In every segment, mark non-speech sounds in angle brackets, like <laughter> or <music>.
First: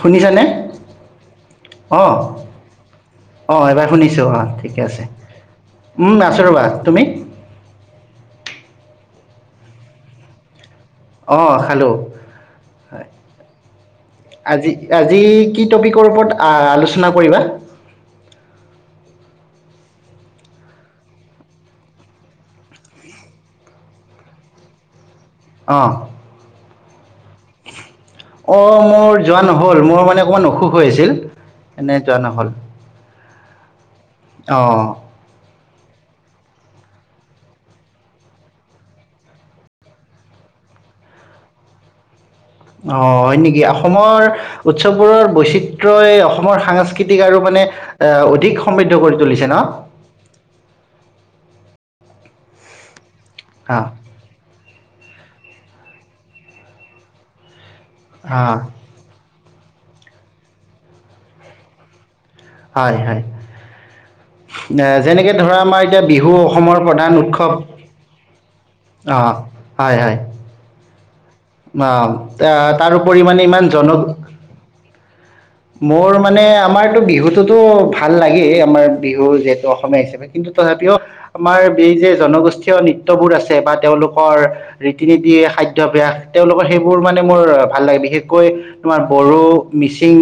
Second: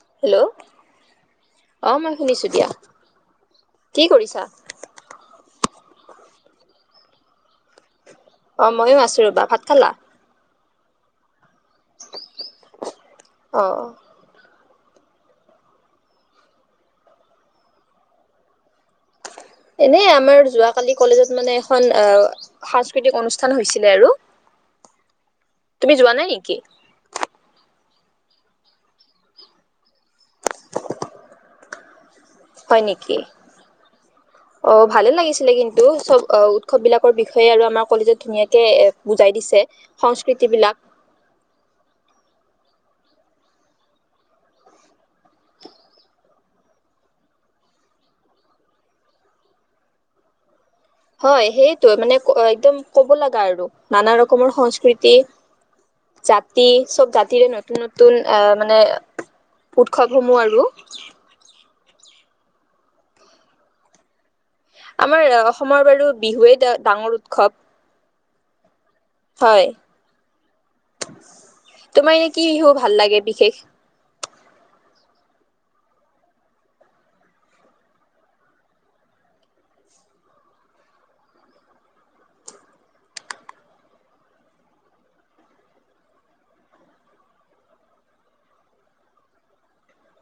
শুনিছানে হেল্ল' অ অঁ মই শুনিছো দিয়া অঁ এইবাৰ কি শুনিছোঁ অঁ কৰিছা আমাৰ ঠিকে আছে আছোঁ ৰ'বা তুমি অঃ ময়ো আছো ৰ'বা ভাত খালা অঁ খালো অ আজি আজি কি টপিকৰ ওপৰত আলোচনা কৰিবা এনে আমাৰ যোৱা কালি কলেজত মানে এখন আহ সাংস্কৃতিক অনুষ্ঠান হৈছিলে আৰু অঁ তুমি যোৱা নাই নেকি অঁ মোৰ যোৱা নহ'ল মোৰ মানে অকমান অসুখ হৈ আছিল এনে যোৱা নহ'ল হয় নেকি অ অঁ ভালে লাগিছিলে কিন্তু চব উৎসৱ বিলাকৰ বিষয়ে আৰু আমাৰ কলেজত ধুনীয়াকে এ বুজাই দিছে সংস্কৃতি বিলাক অঁ হয় নেকি অসমৰ উৎসৱবোৰৰ বৈচিত্ৰই অসমৰ সাংস্কৃতিক আৰু মানে এ অধিক সমৃদ্ধ কৰি তুলিছে ন হয় সেইটোৱে মানে একদম ক'ব লগা আৰু অঁ নানা ৰকমৰ সংস্কৃতি জাতি চব জাতিৰে ন নতুন এ অঁ মানে উৎসৱসমূহ আৰু হয় হয় আমাৰ যেনেকে ধৰা অসমৰ আমাৰ বাৰু এতিয়া বিহু বিহুৱেই অসমৰ ডাঙৰ প্ৰধান উৎসৱ অঁ হয় হয় অঁ তোমাৰ এনে কি এ বিহু ভাল লাগে তাৰোপৰি বিশেষ ইমান জনক মোৰ মানে আমাৰতো বিহুটোতো ভাল লাগেই আমাৰ বিহু যিহেতু অসমীয়া হিচাপে কিন্তু তথাপিও আমাৰ এই যে জনগোষ্ঠীয় নৃত্ৰ্যয়বোৰ আছে বা তেওঁলোকৰ ৰীতি নীতি খাদ্যভ্যাস তেওঁলোকৰ সেইবোৰ মানে মোৰ ভাল লাগে বিশেষকৈ তোমাৰ বড়ো, মিচিং,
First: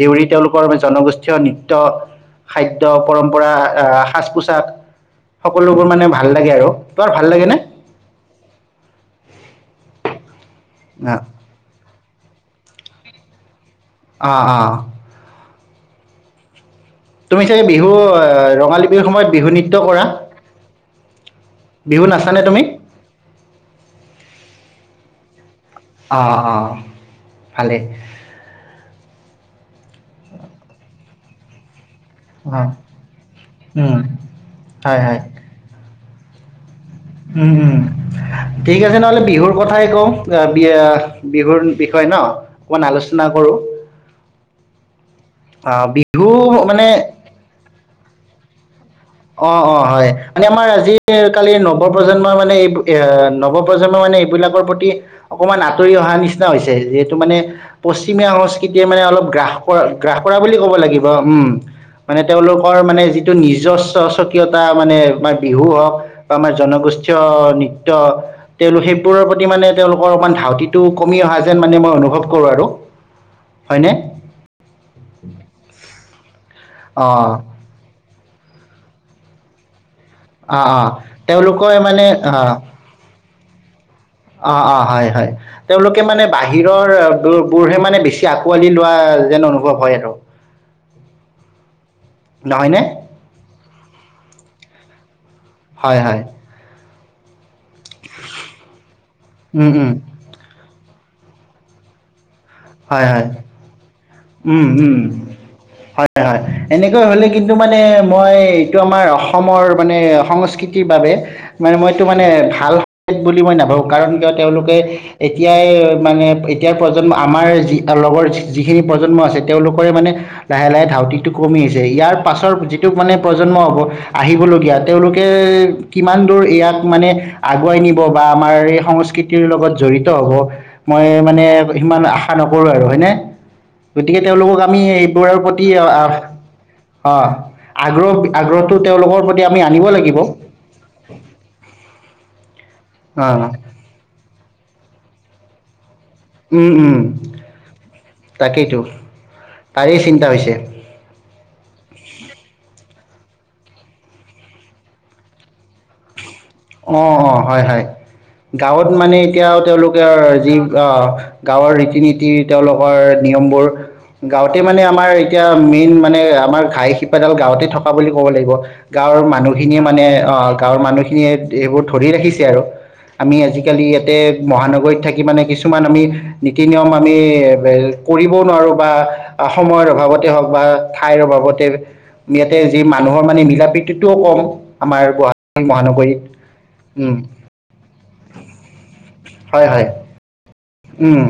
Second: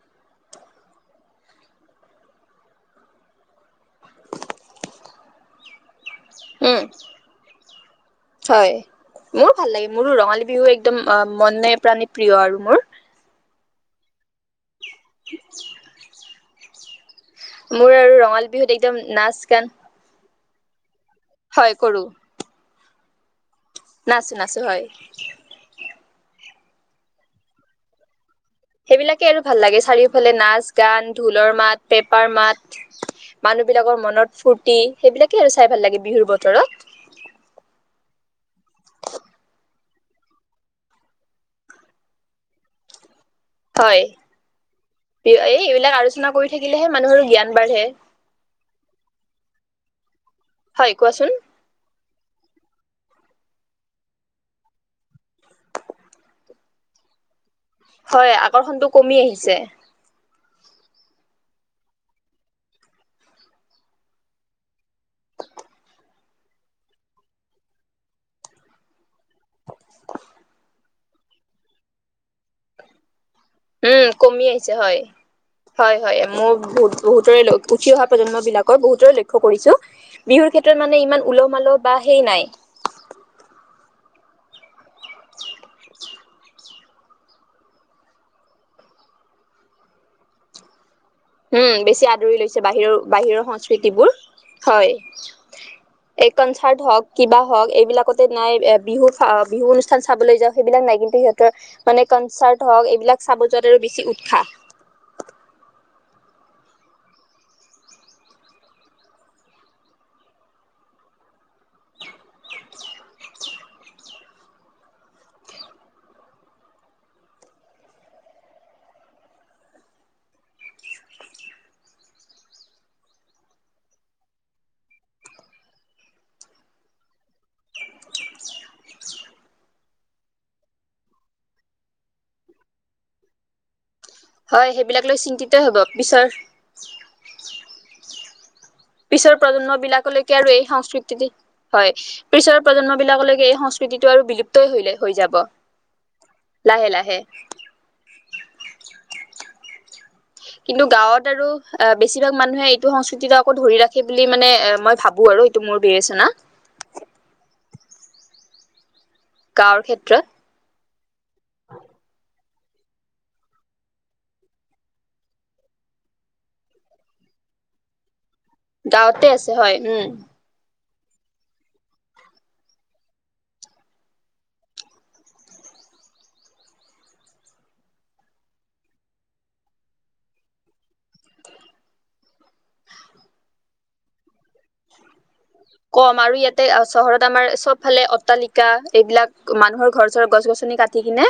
দেউৰী তেওঁলোকৰ জনগোষ্ঠীয় নৃত্য খাদ্য পৰম্পৰা সাজ পোছাক সকলোবোৰ মানে ভাল লাগে আৰু উম তোমাৰ ভাল লাগেনে হয় মোৰো ভাল লাগে মোৰো ৰঙালী বিহু একদম অঁ মনে প্ৰাণিত প্ৰিয় আৰু মোৰ অঁ অঁ <unintelligible> তুমি চাগে বিহু মোৰ আৰু বিহুত ৰঙালী একদম বিহু সময়ত নাচ বিহু গান নৃত্য কৰা হয় বিহুত নাচানে তুমি নাছোঁ নাছোঁ হয় অঁ অঁ ভালে সেইবিলাকে আৰু ভাল লাগে চাৰিওফালে নাচ গান ঢোলৰ মাত পেপাৰ অঁ মাত মানুহ উম, বিলাকৰ মনত ফুৰৰ্তি হয় হয় সেইবিলাকে আৰু চাই ভাল লাগে বিহুৰ বতৰত উম উম ঠিক আছে নহ'লে বিহুৰ কথাই কওঁ বি বিহুৰ বিষয়ে ন অকমান আলোচনা কৰো হয় এই এইবিলাক আলোচনা কৰি থাকিলেহে মানুহৰো জ্ঞান বাঢ়ে অ অ হয় মানে আমাৰ হয় কোৱাচোন আজিকালি নৱপজন্মৰ মানে এই নৱপ্ৰজন্ম মানে এইবিলাকৰ প্ৰতি অকনমান আঁতৰি অহা নিচিনা হৈছে যিহেতু মানে পশ্চিমীয়া হয় সংস্কৃতিে আকৰ্ষণটো মানে কমি অলপ গ্ৰাস আহিছে কৰা গ্ৰাস কৰা বুলি ক'ব লাগিব উম মানে তেওঁলোকৰ মানে যিটো নিজচ স্বকীয়তা মানে আমাৰ বিহু হওক বা আমাৰ জনগোষ্ঠীয় নৃত্য তেওঁলোক সেইবোৰৰ প্ৰতি মানে তেওঁলোকৰ অকণমান ধাউতিটো কমি অহা যেন মানে মই অনুভৱ কৰোঁ আৰু হয়নে? উম কমি আহিছে হয় হয় হয় <unintelligible> বহুত অ', বহুতৰে উঠি অহা প্ৰজন্ম বিলাকৰ বহুতৰে লক্ষ্য কৰিছো বিহুৰ অ', ক্ষেত্ৰত অ', মানে ইমান উলহ তেওঁলোকে মালহ বা মানে সেই নাই অ'। অ অ হয় হয় তেওঁলোকে মানে বাহিৰৰ বোৰহে মানে বেছি আকোৱালি লোৱা যেন অনুভৱ হয় আৰু উম বেছি আদৰি লৈছে নহয়নে? বাহিৰৰ বাহিৰৰ সংস্কৃতিবোৰ হয় হয়, হয়। এই কনচাৰ্ট হওক কিবা এইবিলাকতে নাই বিহু বিহু উম, উম। অনুষ্ঠান চাবলৈ যাওঁ সেইবিলাক নাই কিন্তু সিহঁতৰ মানে কনচাৰ্ট হক হয়, এইবিলাক হয়। চাব যোৱাত আৰু বেছি উম, উম। উৎসাহ হয় হয় এনেকৈ হলে কিন্তু মানে মই এইটো আমাৰ অসমৰ মানে সংস্কৃতিৰ বাবে মানে মইতটো মানে ভাল বুলি মই নাভাবো কাৰণ কিয় তেওঁলোকে এতিয়াই মানে এতিয়াৰ প্ৰজন্ম আমাৰ যি লগৰ যিখিনি প্ৰজন্ম আছে তেওঁলোকৰে মানে লাহে লাহে ধাউতিটো কমি আহছে ইয়াৰ পাছৰ যিটো মানে প্ৰজন্ম হ'ব আহিবলগীয়া তেওঁলোকে কিমান দূৰ ইয়াক মানে আগুৱাই নিব বা আমাৰ এই সংস্কৃতিৰ লগত জড়িত হ'ব মই মানে সিমান আশা নকৰোঁ আৰু হয়নে গতিকে তেওঁলোকক হয় আমি সেইবিলাক লৈ এইবোৰৰ চিন্তিত প্ৰতি হব পিছৰ আহ অ আগ্ৰ আগ্ৰহ তেওঁলোকৰ পিছৰ প্ৰতি আমি প্ৰজন্ম আনিব লাগিব অ বিলাকলৈকে আৰু এই সংস্কৃতি হয় পিছৰ প্ৰজন্মবিলাকলৈকে এই সংস্কৃতিটো আৰু বিলুপ্ত ই হৈ যাব উম লাহে উম লাহে তাকেইতো তাৰে কিন্তু গাঁৱত আৰু অ বেছিভাগ মানুহে টো সংস্কৃতিটো আকৌ ধৰি ৰাখে বুলি মানে মই ভাবো আৰু এইটো মোৰ বিবেচনা অ অ হয় হয় গাঁৱত মানে এতিয়াও গাঁৱৰ তেওঁলোকে ক্ষেত্ৰত যি অ গাঁৱৰ ৰীতি নীতি তেওঁলোকৰ নিয়মবোৰ গাঁৱতে মানে আমাৰ এতিয়া মেইন মানে আমাৰ ঘাই শিপাডাল গাঁৱতে থকা বুলি কব লাগিব গাঁৱৰ গাঁৱতে আছে হয় মানুহখিনিয়ে মানে উম আহ গাঁৱৰ মানুহ <unintelligible> সেইবোৰ ধৰি ৰাখিছে আৰু আমি আজিকালি ইয়াতে মহানগৰীত থাকি মানে কিছুমান আমি নীতি নিয়ম আমি কৰিবও নোৱাৰো বা সময়ৰ অভাৱতে হওক বা ঠাইৰ অভাৱতে ইয়াতে যি মানুহৰ মানে মিলা প্ৰীতিতটোও কম আমাৰ গুৱাহাটীত কম আৰু মহানগৰীত ইয়াতে চহৰত আমাৰ চব ফালে অট্টালিকা এইবিলাক হয়, হয়, মানুহৰ ঘৰ চৰ গছ টি উম, কিনে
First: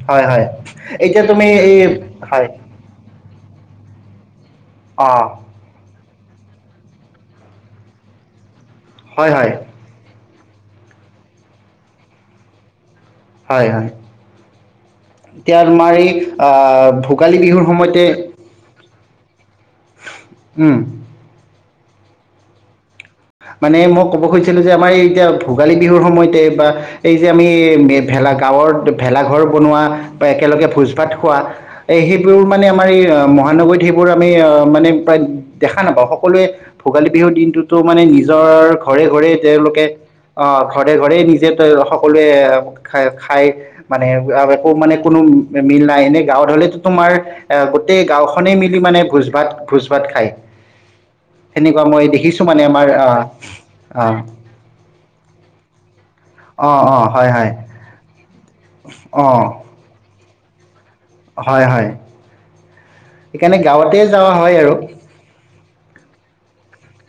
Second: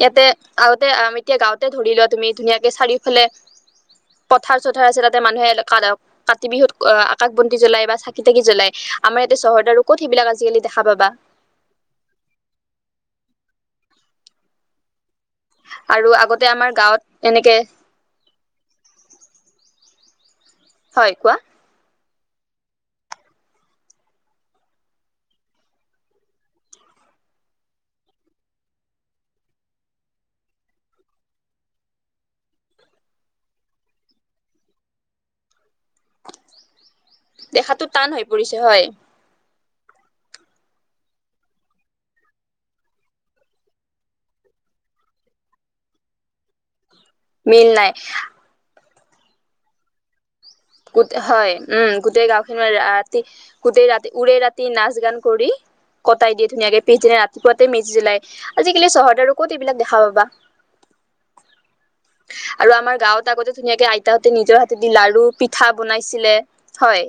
ইয়াতে হয়, হয়। আগতে এতিয়া তুমি গাওঁতে এই ধৰি লোৱা তুমি হয়, ধুনীয়াকে চাৰিওফালে পথাৰ চথাৰ আছে তাতে অ', মানুহে কাতি বিহুত আকাশ বন্তি জ্বলাই বা চাকি তাকি জ্বলাই আমাৰ হয়, ইয়াতে হয়, চহৰ কত সেইবিলাক আজিকালি দেখা পাবা হয় হয় এতিয়া তোমাৰ এই আৰু আগতে আমাৰ আহ গাঁৱত ভোগালী এনেকে বিহুৰ সময়তে উম। হয় কোৱা মানে মই ক'ব খুজিছিলো যে আমাৰ এই এতিয়া ভোগালী বিহুৰ সময়তে বা এই যে আমি ভেলা গাঁৱৰ ভেলাঘৰ বনোৱা বা একেলগে ভোজ ভাত খোৱা এ সেইবোৰ মানে আমাৰ এই মহানগৰীত সেইবোৰ আমি আহ মানে প্ৰায় দেখা নাপা সকলোৱে ভোগালী বিহুৰ দিনটোতো দেখাতো মানে টান হৈ পৰিছে নিজৰ হয় ঘৰে ঘৰে তেওঁলোকে অ ঘৰে ঘৰে নিজে সকলোৱে খ খাই মানে একো মানে কোনো মিল নাই এনে গাঁৱত হলেতো তোমাৰ অ মিল নাই গোটেই গাঁওখনে মিলি মানে ভোজ ভাত ভোজ ভাত খায় গোট হয় সেনেকুৱা উম মই গোটেই দেখিছো গাওঁ মানে আমাৰ ৰাতি আহ গোটেই ৰাতি আহ উৰে ৰাতি নাচ গান কৰি কটাই দিয়ে অঁ ধুনীয়াকে অঁ পিছদিনা হয় হয় ৰাতিপুৱাতে মেজি জ্বলাই আজিকালি চহৰৰত আৰু অঁ ক'ত এইবিলাক দেখা পা বা হয় হয় আৰু আমাৰ গাঁৱত আগতে সেইকাৰণে ধুনীয়াকে গাঁৱতে আইতাহতে যোৱা হয় নিজৰ আৰু হাতে দি লাৰু পিঠা বনাইছিলে হয়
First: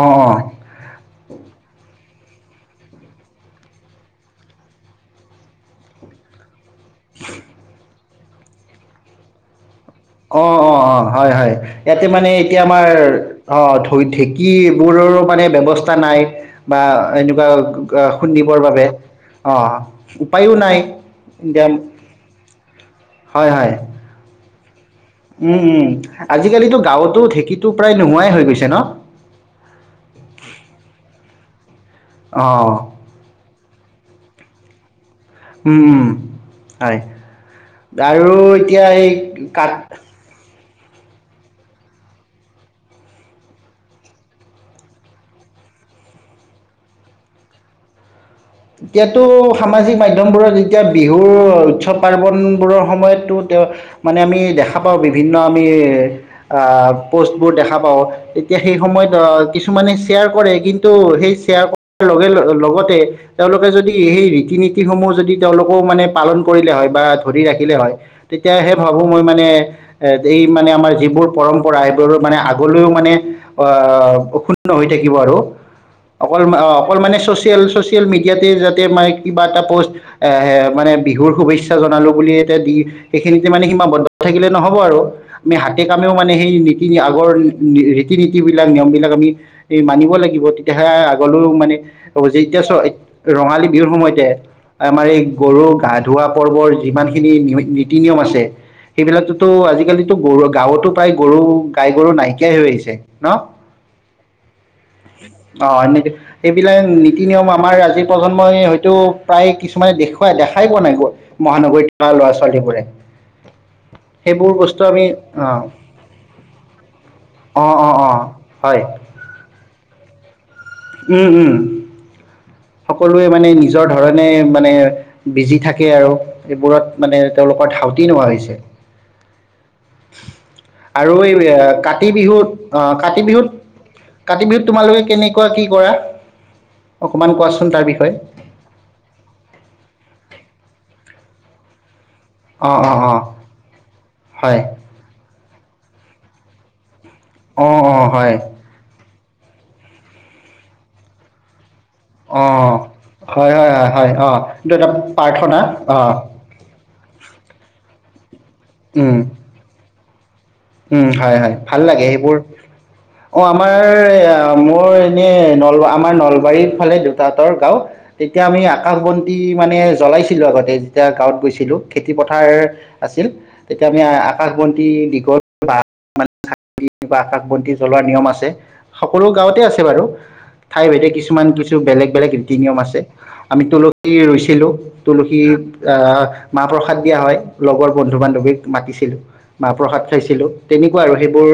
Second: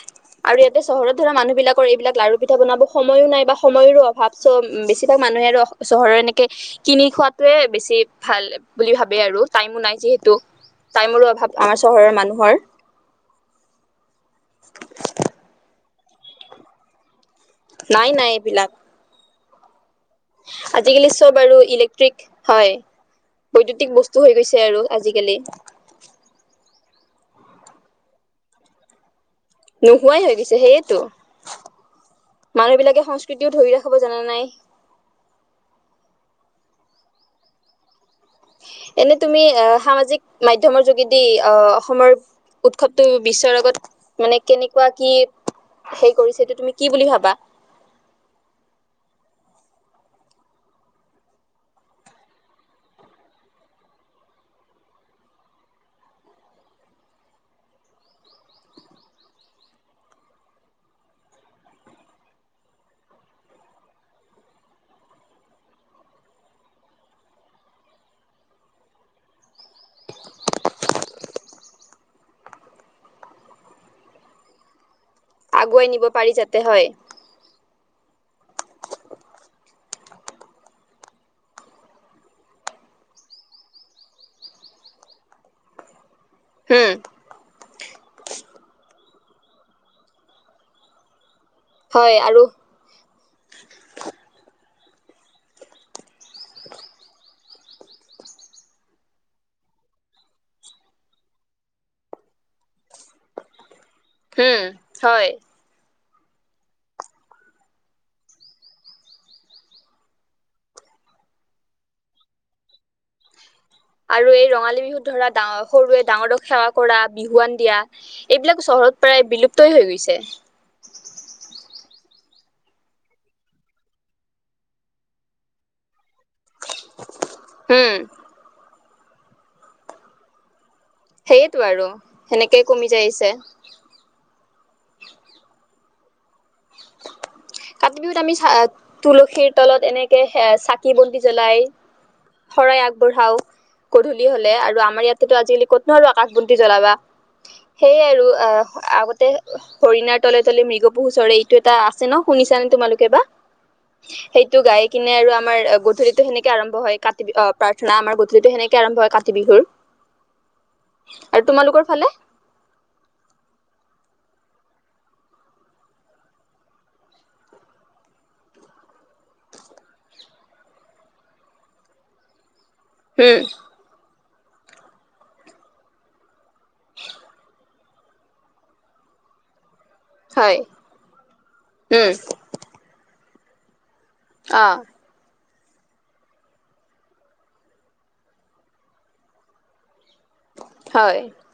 অঁ অঁ আৰু ইয়াতে চহৰত ধৰা মানুহ বিলাকৰ এইবিলাক লাৰু পিঠা বনাব সময়ো নাই বা সময়ৰো অভাৱ চ বেছিভাগ মানুহে আৰু চহৰৰ এনেকে কিনি খোৱাটোৱে বেছি ভাল বুলি ভাবে আৰু টাইমো নাই। যিহেতু অ অ অ টাইমৰো হয় অভাৱ হয় আমাৰ ইয়াতে চহৰৰ মানে মানুহৰ এতিয়া। হয় অ ঢৌ ঢেঁকী বোৰৰ মানে ব্যৱস্থাৰ। নাই বা। এনেকুৱা গ নাই নাই শুনিবৰ এইবিলাক বাবে। অ'হ আজিকালি চব আৰু ইলেক্ট্ৰিক হয়। হয় হয় বৈদ্যুতিক বস্তু হৈ গৈছে আৰু আজি। উম, উম আজিকালিতো। গাঁৱতো ঢেঁকীটো প্ৰায় নোহোৱাই হৈ গৈছে ন। অঁ মানুহবিলাকে সংস্কৃতিও ধৰি ৰাখে। খবৰ জানা নাই। উম হয়। আৰু এতিয়া এই এনে তুমি কঠ। আহ সামাজিক মাধ্যমৰ যোগেদি আহ অসমৰ উৎসৱটো বিশ্বৰ আগত মানে কেনেকুৱা। কি হেৰি কৰিছে এইটো তুমি কি বুলি ভাবা। এতিয়াতো সামাজিক মাধ্যমবোৰত এতিয়া বিহুৰ উৎসৱ পাৰ্বনবোৰৰ সময়তো তেওঁ মানে আমি দেখা পাওঁ। বিভিন্ন আমি আহ পোষ্টবোৰ দেখা পাওঁ। এতিয়া সেই সময়ত আহ কিছুমানে শ্বেয়াৰ কৰে কিন্তু সেই শ্বেয়াৰ কৰাৰ লগে লগ লগতে। তেওঁলোকে যদি সেই ৰীতি নীতিসমূহ যদি তেওঁলোকেও মানে পালন কৰিলে হয়। বা ধৰি ৰাখিলে হয়। তেতিয়াহে ভাবো মই মানে এ এই মানে আমাৰ যিবোৰ পৰম্পৰা সেইবোৰ মানে আগলৈও মানে অহ শু। থাকিব আৰু আগুৱাই নিব পাৰি অকল মা যাতে অ হয় অলক মানে চচিয়েল চচিয়েল। চচিয়েল মিডিয়াতে যাতে মই কিবা এটা পোষ্ট এ এ মানে বিহুৰ শুভেচ্ছা জনালোঁ বুলি এতিয়া বি এখিনিতে মানে সীমাবদ্ধ থাকিলে নহব আৰু আমি হাতে কামে। মানে সেই নীতি হম আগৰ নি ৰী নীতিবলাক নিয়মবিলাক আমি এই মানিব লাগিব তেতিয়াহে আগলৈ। মানে হয় জি। আৰু ৰঙালী বিহুৰ সময়তে আমাৰ এই গৰু গা ধোৱাা পৰ্বৰ যিমানখিনি নীতি নিয়ম আছে। সেইবিলাকতো আজিকালিতো গৰু গাঁৱতো প্ৰায় গৰু গাই গৰু নাইকিয়াই হৈ আহিছে। ন হম হয় অ এনেকে। এইবিলাক নিতী। নীতি নিয়ম আমাৰ আজি প্ৰজন্মই হয়তো প্ৰায় কিছুমানে দেখুৱাই দেখাই পোৱা নাই। মহানগৰীত থকা ল'ৰা ছোৱালীবোৰে। আৰু এই সেইবোৰ বস্তু ৰঙালী বিহুত আমি ধৰা ডাঙ অ' সৰুৱে ডাঙৰ ডক সেৱা কৰা বিহুৱান দিয়া। অ' অ' অ' এইবিলাক হয় চহৰত প্ৰায় বিলুপ্তই হৈ গৈছে। যে, উম, উম সকলোৱে মানে নিজৰ ধৰণে মানে বিজি থাকে আৰু। এইবোৰত মানে তেওঁলোকৰ হম ধাউতি নোহোৱা হৈছে। <unintelligible> আৰু এই সেইটো আৰু কাতি বিহুত সেনেকে কমি অহ, যাই কাতি আহিছে বিহুত- কাতি বিহুত, তোমালোকে কেনেকে কৰা অকমান কোৱাচোন তাৰ কাতি বিষয়ে বিহুত আমি চ তুলসীৰ তলত এনেকে চাকি বন্তি জ্বলাই শৰাই অ' অ' অ' আগবঢ়াও গধূলি হলে' হয় আৰু আমাৰ ইয়াতেতো আজিকি ক'তনো আৰু আকাশ বন্তি জ্বলাবা। অ' সেইয়াই অ' আৰু হয় আহ, আগতে হৰিণাৰ তলে-তলে মৃগ পহু চৰে এইটো এটা আছে, শুনিছা নে? অঁ তোমালোকে বা হয় হয় হয় হয় অঁ সেইটো এইটো গাই এটা কিনে আৰু আমাৰ প্ৰাৰ্থনা অঁ গধূলিটো সেনেকে আৰম্ভ হয় কাতি বিহুৰ প্ৰাৰ্থনা আমাৰ। যিটো সেনেকে আৰম্ভ হয় কাতি বিহুৰ। উম, আৰু হয়-হয় ভাল তোমালোকৰ লাগে, ফালে সেইবোৰ অ' আমাৰ মোৰ এনে নল আমাৰ নলবাৰীৰ ফালে দেউতাহতৰ গাঁও, তেতিয়া আমি আকাশ বন্তি মানে জ্বলাইছিলো আগতে যেতিয়া গাঁৱত গৈছিলো। খেতি পথাৰ আছিল। উম তেতিয়া আমি সাষ বন্তি দিশত আকাশ বন্তি জ্বলোৱাৰ নিয়ম আছে সকলো গাঁৱতে আছে। বাৰু হয় ঠাই ভাইদে কিছুমান কিছু উম বেলেগ-বেলেগ ৰীতি নিয়ম আছে। আমি তো অ ৰুইছিলো তুলসী আহ, মাহ-প্ৰসাদ দিয়া হয়, লগৰ বন্ধু-বান্ধৱীক মাতিছিলো। মাহ-প্ৰসাদ চাইছিলো তেনেকুৱা আৰু হয় সেইবোৰ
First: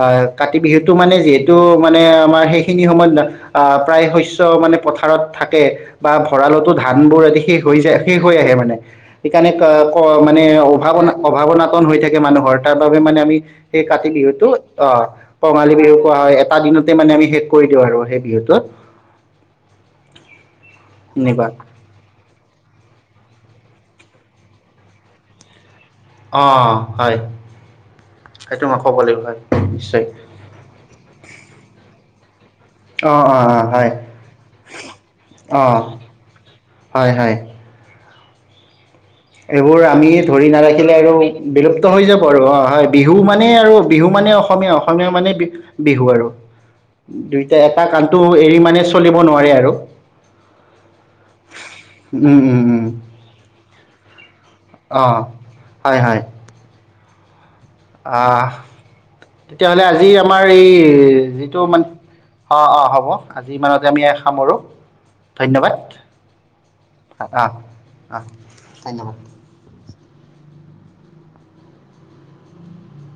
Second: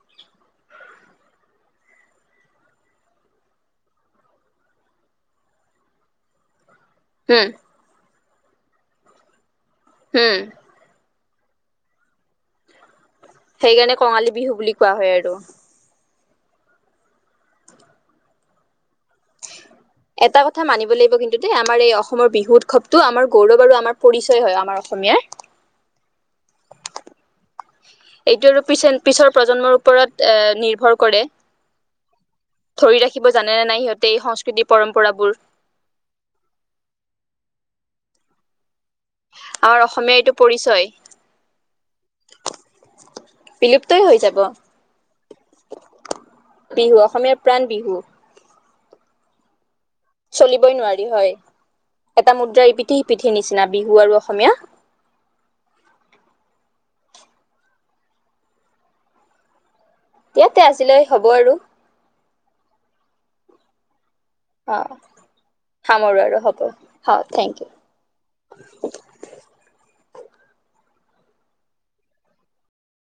আহ, কাতি বিহুতটো মানে যিহেতু মানে, আমাৰ সেইখিনি সময়ত আহ প্ৰায় শস্য মানে পথাৰত থাকে বা ভঁৰালতো থাকে। ধানবোৰ এদি উম শেষ হৈ যায়, শেষ হৈ আহে মানে। সেইকাৰণে, উম মানে অভাৱনা অভাৱনাতন হৈ থাকে মানুহৰ ত <unintelligible> মানে আমি সেই সেইকাৰণে কাতি কঙালী বিহুতটো বিহু বুলি কোৱা অ' হয় আৰু কঙালী বিহু হয়, এটা দিনতে মানে আমি শেষ কৰি দিওঁ আৰু সেই বিহুটোত এটা কথা মানিব লাগিব কিন্তু এনেকুৱা দেই, আমাৰ এই অসমৰ বিহু উৎসৱটো আমাৰ গৌৰৱ আৰু আমাৰ পৰিচয় হয় আমাৰ অসমীয়াৰ। অঁ, হয়। এইটো আৰু সেইটো পি মই ক'ব লাগিব পিছৰ হয় প্ৰজন্মৰ নিশ্চয় ওপৰত এ নিৰ্ভৰ কৰে ধৰি অ ৰাখিব অ অ জানেনেে নাই হয় সিহঁতে এই সংস্কৃতিৰ পৰম্পৰাবোৰ অ হয় হয় আমাৰ এইবোৰ আমি অসমীয়া এইটো ধৰি পৰিচয় নাৰাখিলে আৰু বিলুপ্ত হৈ যাব আৰু অঁ হয় বিহু মানে আৰু বিলুপ্তই বিহু হৈ মানে যাব অসমীয়া অসমীয়া মানে বিহু আৰু বিহু অসমীয়াৰ প্ৰাণ দুইটা এটা বিহু কণটো এৰি মানে চলিব নোৱাৰে আৰু চলিবই নোৱাৰি হয় এটা মুদ্ৰাৰ ইপিঠি সিপিঠে নিচিনা বিহুৰ অঁহহ হয় হয় অঁহ তেতিয়াহলে আজি আজি আমাৰ ইয়াতে এই আজিলৈ হ'ব আৰু যিটো মানে অঁ অঁ হ'ব আজি মানতে আমি এক সামৰোঁ অ ধন্যবাদ সামৰো আৰু হ'ব অ অঁ থেংক ইউ অঁ ধন্যবাদ